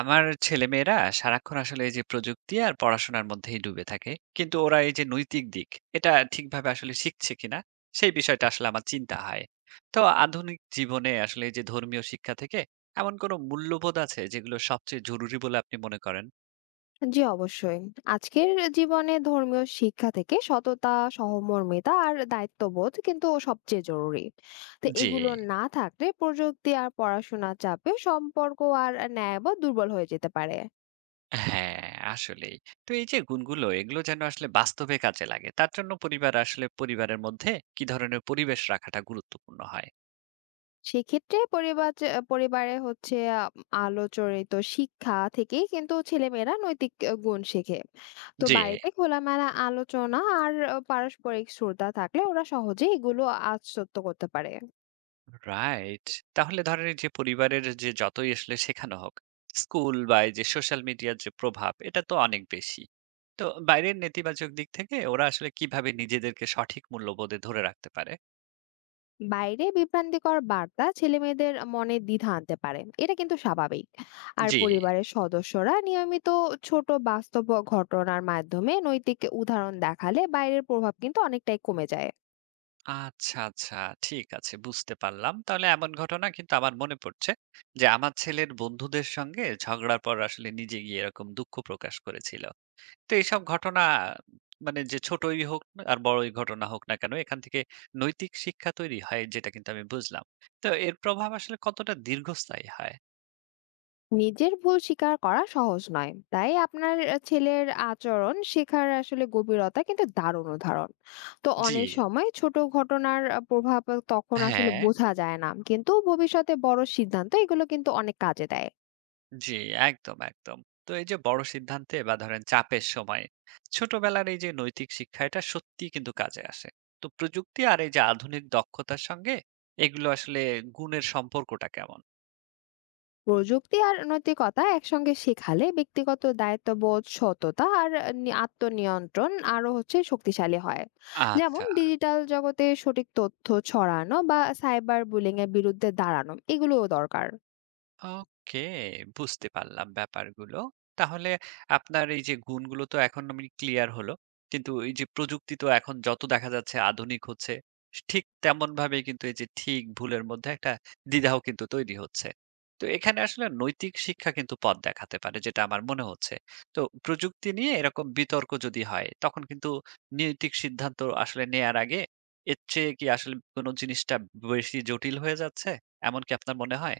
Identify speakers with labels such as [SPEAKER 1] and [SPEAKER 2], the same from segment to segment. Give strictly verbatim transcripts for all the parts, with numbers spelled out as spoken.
[SPEAKER 1] আমার ছেলেমেয়েরা সারাক্ষণ আসলে এই যে প্রযুক্তি আর পড়াশোনার মধ্যেই ডুবে থাকে, কিন্তু ওরা এই যে নৈতিক দিক এটা ঠিকভাবে আসলে শিখছে কিনা সেই বিষয়টা আসলে আমার চিন্তা হয়। তো আধুনিক জীবনে আসলে এই যে ধর্মীয় শিক্ষা থেকে এমন কোনো মূল্যবোধ আছে যেগুলো সবচেয়ে জরুরি বলে আপনি মনে করেন?
[SPEAKER 2] জি, অবশ্যই। আজকের জীবনে ধর্মীয় শিক্ষা থেকে সততা, সহমর্মিতা আর দায়িত্ববোধ কিন্তু সবচেয়ে জরুরি। তো
[SPEAKER 1] যে
[SPEAKER 2] এগুলো না থাকলে প্রযুক্তি আর পড়াশোনার চাপে সম্পর্ক আর ন্যায়বোধ দুর্বল হয়ে যেতে পারে।
[SPEAKER 1] হ্যাঁ, আসলেই। তো এই যে গুণগুলো এগুলো যেন আসলে বাস্তবে কাজে লাগে তার জন্য পরিবার আসলে পরিবারের মধ্যে কি ধরনের পরিবেশ রাখাটা গুরুত্বপূর্ণ হয়?
[SPEAKER 2] সেক্ষেত্রে পরিবার যে পরিবারে হচ্ছে আ আলোচরিত শিক্ষা থেকেই কিন্তু ছেলেমেয়েরা নৈতিক আ গুণ শেখে। তো
[SPEAKER 1] জি।
[SPEAKER 2] বাড়িতে খোলামেলা আলোচনা আর আহ, পারস্পরিক শ্রদ্ধা থাকলে ওরা সহজেই এগুলো আত্মস্থ করতে পারে।
[SPEAKER 1] রাইট। তাহলে ধরেন এই যে পরিবারের যে যতই আসলে শেখানো হোক, স্কুল বা এই যে সোশ্যাল মিডিয়ার যে প্রভাব এটা তো অনেক বেশি। তো বাইরের নেতিবাচক দিক থেকে ওরা আসলে কিভাবে নিজেদেরকে সঠিক মূল্যবোধে ধরে রাখতে পারে?
[SPEAKER 2] বাইরে বিভ্রান্তিকর বার্তা ছেলেমেয়েদের মনে দ্বিধা আনতে পারে, এটা কিন্তু স্বাভাবিক। আর
[SPEAKER 1] জি।
[SPEAKER 2] পরিবারের সদস্যরা নিয়মিত ছোট বাস্তব ঘটনার মাধ্যমে নৈতিক উদাহরণ দেখালে বাইরের প্রভাব কিন্তু অনেকটাই কমে যায়।
[SPEAKER 1] আচ্ছা, আচ্ছা, ঠিক আছে, বুঝতে পারলাম। তাহলে এমন ঘটনা কিন্তু আমার মনে পড়ছে যে আমার ছেলের বন্ধুদের সঙ্গে ঝগড়ার পর আসলে নিজে গিয়ে এরকম দুঃখ প্রকাশ করেছিল। তো এইসব ঘটনা মানে যে ছোটই হোক না আর বড়ই ঘটনা হোক না কেন, এখান থেকে নৈতিক শিক্ষা তৈরি হয় যেটা কিন্তু আমি বুঝলাম। তো এর প্রভাব আসলে কতটা দীর্ঘস্থায়ী হয়?
[SPEAKER 2] নিজের ভুল স্বীকার করা সহজ নয়, তাই আপনার ছেলের আচরণ শেখার আসলে গভীরতা কিন্তু দারুণ উদাহরণ। তো
[SPEAKER 1] জি,
[SPEAKER 2] অনেক সময় ছোট ঘটনার প্রভাব তখন আসলে
[SPEAKER 1] হ্যাঁ,
[SPEAKER 2] বোঝা যায় না, কিন্তু ভবিষ্যতে বড় সিদ্ধান্ত এগুলো কিন্তু অনেক কাজে দেয়।
[SPEAKER 1] জি, একদম, একদম। তো এই যে বড় সিদ্ধান্তে বা ধরেন চাপের সময় ছোটবেলার এই যে নৈতিক শিক্ষা এটা সত্যিই কিন্তু কাজে আসে। তো প্রযুক্তি আর এই যে আধুনিক দক্ষতার সঙ্গে এগুলো আসলে গুণের সম্পর্কটা কেমন?
[SPEAKER 2] প্রযুক্তি আর নৈতিকতা একসঙ্গে শেখালে ব্যক্তিগত দায়িত্ববোধ, সততা আর নি- আত্মনিয়ন্ত্রণ আরো হচ্ছে শক্তিশালী হয়। যেমন
[SPEAKER 1] আচ্ছা।
[SPEAKER 2] ডিজিটাল জগতে সঠিক তথ্য ছড়ানো বা সাইবার বুলিং এর বিরুদ্ধে দাঁড়ানো এগুলোও দরকার।
[SPEAKER 1] ওকে, বুঝতে পারলাম ব্যাপারগুলো। তাহলে আপনার এই যে গুণগুলো তো এখন আমি ক্লিয়ার হলো। কিন্তু এই যে প্রযুক্তি তো এখন যত দেখা যাচ্ছে আধুনিক হচ্ছে, ঠিক তেমনভাবেই কিন্তু এই যে ঠিক ভুলের মধ্যে একটা দ্বিধাও কিন্তু তৈরি হচ্ছে। তো এখানে আসলে নৈতিক শিক্ষা কিন্তু পথ দেখাতে পারে যেটা আমার মনে হচ্ছে। তো প্রযুক্তি নিয়ে এরকম বিতর্ক যদি হয় তখন কিন্তু নৈতিক সিদ্ধান্ত আসলে নেয়ার আগে এর চেয়ে কি আসলে কোনো জিনিসটা বেশি জটিল হয়ে যাচ্ছে? এমন কি আপনার মনে হয়?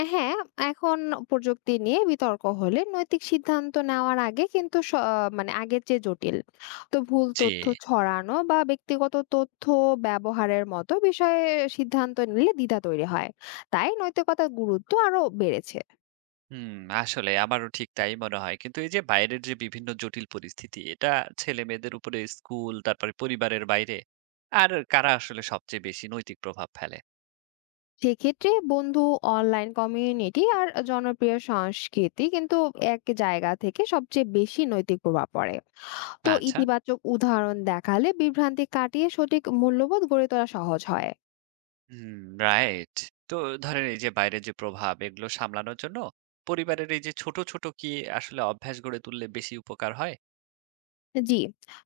[SPEAKER 2] আ হ্যাঁ, এখন প্রযুক্তি নিয়ে বিতর্ক হলে নৈতিক সিদ্ধান্ত নেওয়ার আগে কিন্তু স মানে আগের চেয়ে জটিল। তো ভুল
[SPEAKER 1] জি।
[SPEAKER 2] তথ্য ছড়ানো বা ব্যক্তিগত তথ্য ব্যবহারের মতো বিষয়ে সিদ্ধান্ত নিলে দ্বিধা তৈরি হয়। তাই নৈতিকতার গুরুত্ব আরো বেড়েছে।
[SPEAKER 1] হুম, আসলে আমারও ঠিক তাই মনে হয়। কিন্তু এই যে বাইরের যে বিভিন্ন জটিল পরিস্থিতি, এটা ছেলেমেয়েদের উপরে স্কুল, তারপরে পরিবারের বাইরে আর কারা আসলে সবচেয়ে বেশি নৈতিক প্রভাব ফেলে?
[SPEAKER 2] সেক্ষেত্রে বন্ধু, অনলাইন কমিউনিটি আর জনপ্রিয় সংস্কৃতি কিন্তু এক জায়গা থেকে সবচেয়ে বেশি নৈতিক প্রভাব পড়ে। তো
[SPEAKER 1] আচ্ছা,
[SPEAKER 2] ইতিবাচক উদাহরণ দেখালে বিভ্রান্তি কাটিয়ে সঠিক মূল্যবোধ গড়ে তোলা সহজ হয়।
[SPEAKER 1] Hmm, right. তো ধরেন এই যে বাইরের যে প্রভাব, এগুলো সামলানোর জন্য পরিবারের এই যে ছোট, ছোট কি আসলে অভ্যাস গড়ে তুললে বেশি উপকার হয়?
[SPEAKER 2] জি,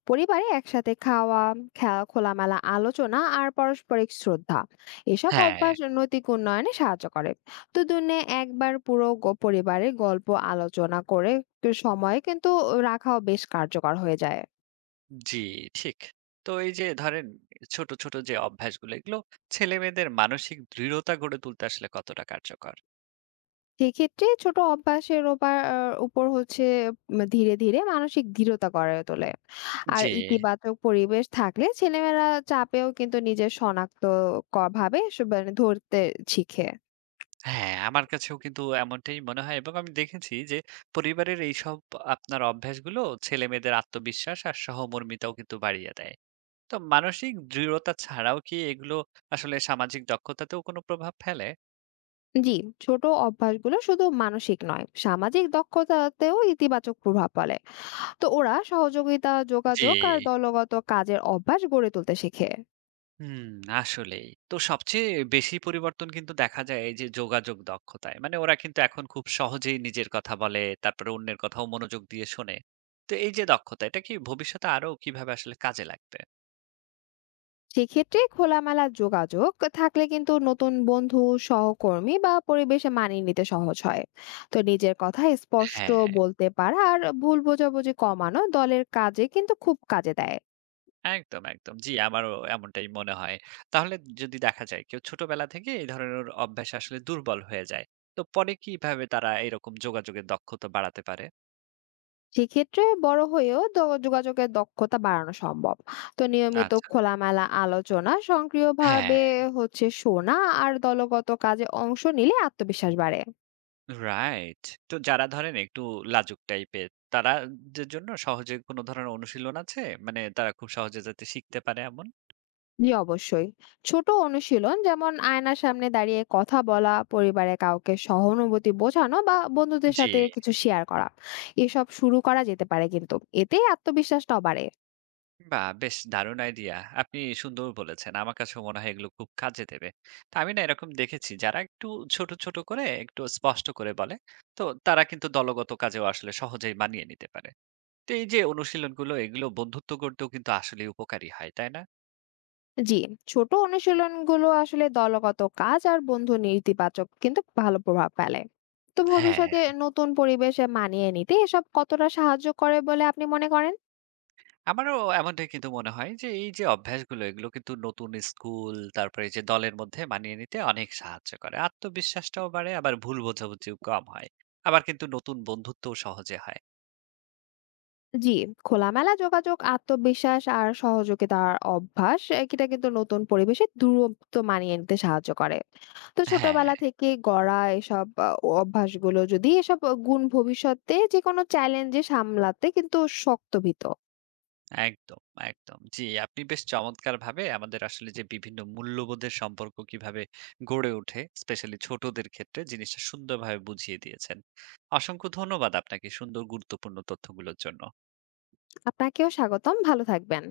[SPEAKER 2] পরিবারে একসাথে খাওয়া, খেলা, খোলামেলা আলোচনা আর পারস্পরিক শ্রদ্ধা, এসব
[SPEAKER 1] হ্যাঁ,
[SPEAKER 2] অভ্যাস নৈতিক উন্নয়নে সাহায্য করে। তো দুদিনে একবার পুরো গ- পরিবারের গল্প আলোচনা করে একটু সময় কিন্তু রাখাও বেশ কার্যকর হয়ে যায়।
[SPEAKER 1] জি, ঠিক। তো এই যে ধরেন ছোট, ছোট যে অভ্যাসগুলো, এগুলো ছেলেমেয়েদের মানসিক দৃঢ়তা গড়ে তুলতে আসলে কতটা কার্যকর?
[SPEAKER 2] সেক্ষেত্রে ছোট অভ্যাসের ওপর উপর হচ্ছে উম, ধীরে ধীরে মানসিক দৃঢ়তা গড়ে তোলে। আর
[SPEAKER 1] জি।
[SPEAKER 2] ইতিবাচক পরিবেশ থাকলে ছেলেমেয়েরা চাপেও কিন্তু নিজের শনাক্ত ক- ভাবে সব- মানে ধরতে শিখে।
[SPEAKER 1] হ্যাঁ, আমার কাছেও কিন্তু এমনটাই মনে হয় এবং আমি দেখেছি যে পরিবারের এইসব আপনার অভ্যাসগুলো ছেলেমেয়েদের আত্মবিশ্বাস আর সহমর্মিতাও কিন্তু বাড়িয়ে দেয়। তো মানসিক দৃঢ়তা ছাড়াও কি এগুলো আসলে সামাজিক দক্ষতাতেও কোনো প্রভাব ফেলে?
[SPEAKER 2] জি, ছোট অভ্যাসগুলো শুধু মানসিক নয়, সামাজিক দক্ষতাতেও ইতিবাচক প্রভাব ফেলে। তো ওরা সহযোগিতা,
[SPEAKER 1] জি।
[SPEAKER 2] যোগাযোগ আর দলগত কাজের অভ্যাস গড়ে তুলতে শেখে।
[SPEAKER 1] হুম, আসলেই। তো সবচেয়ে বেশি পরিবর্তন কিন্তু দেখা যায় এই যে যোগাযোগ দক্ষতায়। মানে ওরা কিন্তু এখন খুব সহজেই নিজের কথা বলে, তারপরে অন্যের কথাও মনোযোগ দিয়ে শোনে। তো এই যে দক্ষতা, এটা কি ভবিষ্যতে আরো কিভাবে আসলে কাজে লাগবে?
[SPEAKER 2] সেক্ষেত্রে খোলামেলা যোগাযোগ থাকলে কিন্তু নতুন বন্ধু, সহকর্মী বা পরিবেশে মানিয়ে নিতে সহজ হয়। তো নিজের কথা স্পষ্ট
[SPEAKER 1] হ্যাঁ।
[SPEAKER 2] বলতে পারা আর ভুল বোঝাবুঝি কমানো দলের কাজে কিন্তু খুব কাজে দেয়।
[SPEAKER 1] একদম, একদম। জি, আমারও এমনটাই মনে হয়। তাহলে যদি দেখা যায় কেউ ছোটবেলা থেকে এই ধরনের অভ্যাসে আসলে দুর্বল হয়ে যায়, তো পরে কিভাবে তারা এরকম যোগাযোগের দক্ষতা বাড়াতে পারে?
[SPEAKER 2] সেক্ষেত্রে বড় হয়েও দ- যোগাযোগের দক্ষতা বাড়ানো সম্ভব। তো নিয়মিত
[SPEAKER 1] আচ্ছা।
[SPEAKER 2] খোলামেলা আলোচনা,
[SPEAKER 1] হ্যাঁ,
[SPEAKER 2] সক্রিয়ভাবে হচ্ছে শোনা আর দলগত কাজে অংশ নিলে আত্মবিশ্বাস বাড়ে।
[SPEAKER 1] রাইট। তো যারা ধরেন একটু লাজুক টাইপের, তারা দের জন্য সহজে কোনো ধরনের অনুশীলন আছে? মানে তারা খুব সহজে যাতে শিখতে পারে এমন?
[SPEAKER 2] জি, অবশ্যই। ছোট অনুশীলন, যেমন আয়নার সামনে দাঁড়িয়ে কথা বলা, পরিবারে কাউকে সহানুভূতি বোঝানো বা বন্ধুদের
[SPEAKER 1] জি।
[SPEAKER 2] সাথে কিছু শেয়ার করা, এসব শুরু করা যেতে পারে, কিন্তু এতে আত্মবিশ্বাসটাও বাড়ে।
[SPEAKER 1] বাহ! বেশ দারুণ আইডিয়া। আপনি সুন্দর বলেছেন। আমার কাছেও মনে হয় এগুলো খুব কাজে দেবে। তো আমি না এরকম দেখেছি যারা একটু ছোট, ছোট করে একটু স্পষ্ট করে বলে, তো তারা কিন্তু দলগত কাজেও আসলে সহজেই মানিয়ে নিতে পারে। তো এই যে অনুশীলনগুলো এগুলো বন্ধুত্ব গড়তেও কিন্তু আসলেই উপকারী হয়, তাই না?
[SPEAKER 2] জি, ছোট অনুশীলনগুলো আসলে দলগত কাজ আর বন্ধু নেতিবাচক কিন্তু ভালো প্রভাব ফেলে। তো
[SPEAKER 1] হ্যাঁ,
[SPEAKER 2] ভবিষ্যতে নতুন পরিবেশে মানিয়ে নিতে এসব কতটা সাহায্য করে বলে আপনি মনে করেন?
[SPEAKER 1] আমারও এমনটাই কিন্তু মনে হয় যে এই যে অভ্যাসগুলো এগুলো কিন্তু নতুন স্কুল তারপরে এই যে দলের মধ্যে মানিয়ে নিতে অনেক সাহায্য করে। আত্মবিশ্বাসটাও বাড়ে আবার ভুল বোঝাবুঝিও কম হয়। আবার কিন্তু নতুন বন্ধুত্বও সহজে হয়।
[SPEAKER 2] জি, খোলামেলা যোগাযোগ, আত্মবিশ্বাস আর সহযোগিতার অভ্যাস, এ- এটা কিন্তু নতুন পরিবেশে দূরত্ব মানিয়ে নিতে সাহায্য করে। তো
[SPEAKER 1] হ্যাঁ।
[SPEAKER 2] ছোটবেলা থেকে গড়া এসব আহ, অভ্যাসগুলো যদি এসব গুণ ভবিষ্যতে যে কোনো চ্যালেঞ্জে সামলাতে কিন্তু শক্ত ভিত।
[SPEAKER 1] একদম, একদম। জি, আপনি বেশ চমৎকারভাবে আমাদের আসলে যে বিভিন্ন মূল্যবোধের সম্পর্ক কিভাবে গড়ে ওঠে, স্পেশালি ছোটদের ক্ষেত্রে জিনিসটা সুন্দরভাবে বুঝিয়ে দিয়েছেন। অসংখ্য ধন্যবাদ আপনাকে সুন্দর গুরুত্বপূর্ণ তথ্যগুলোর জন্য।
[SPEAKER 2] আপনাকেও স্বাগতম, ভালো থাকবেন।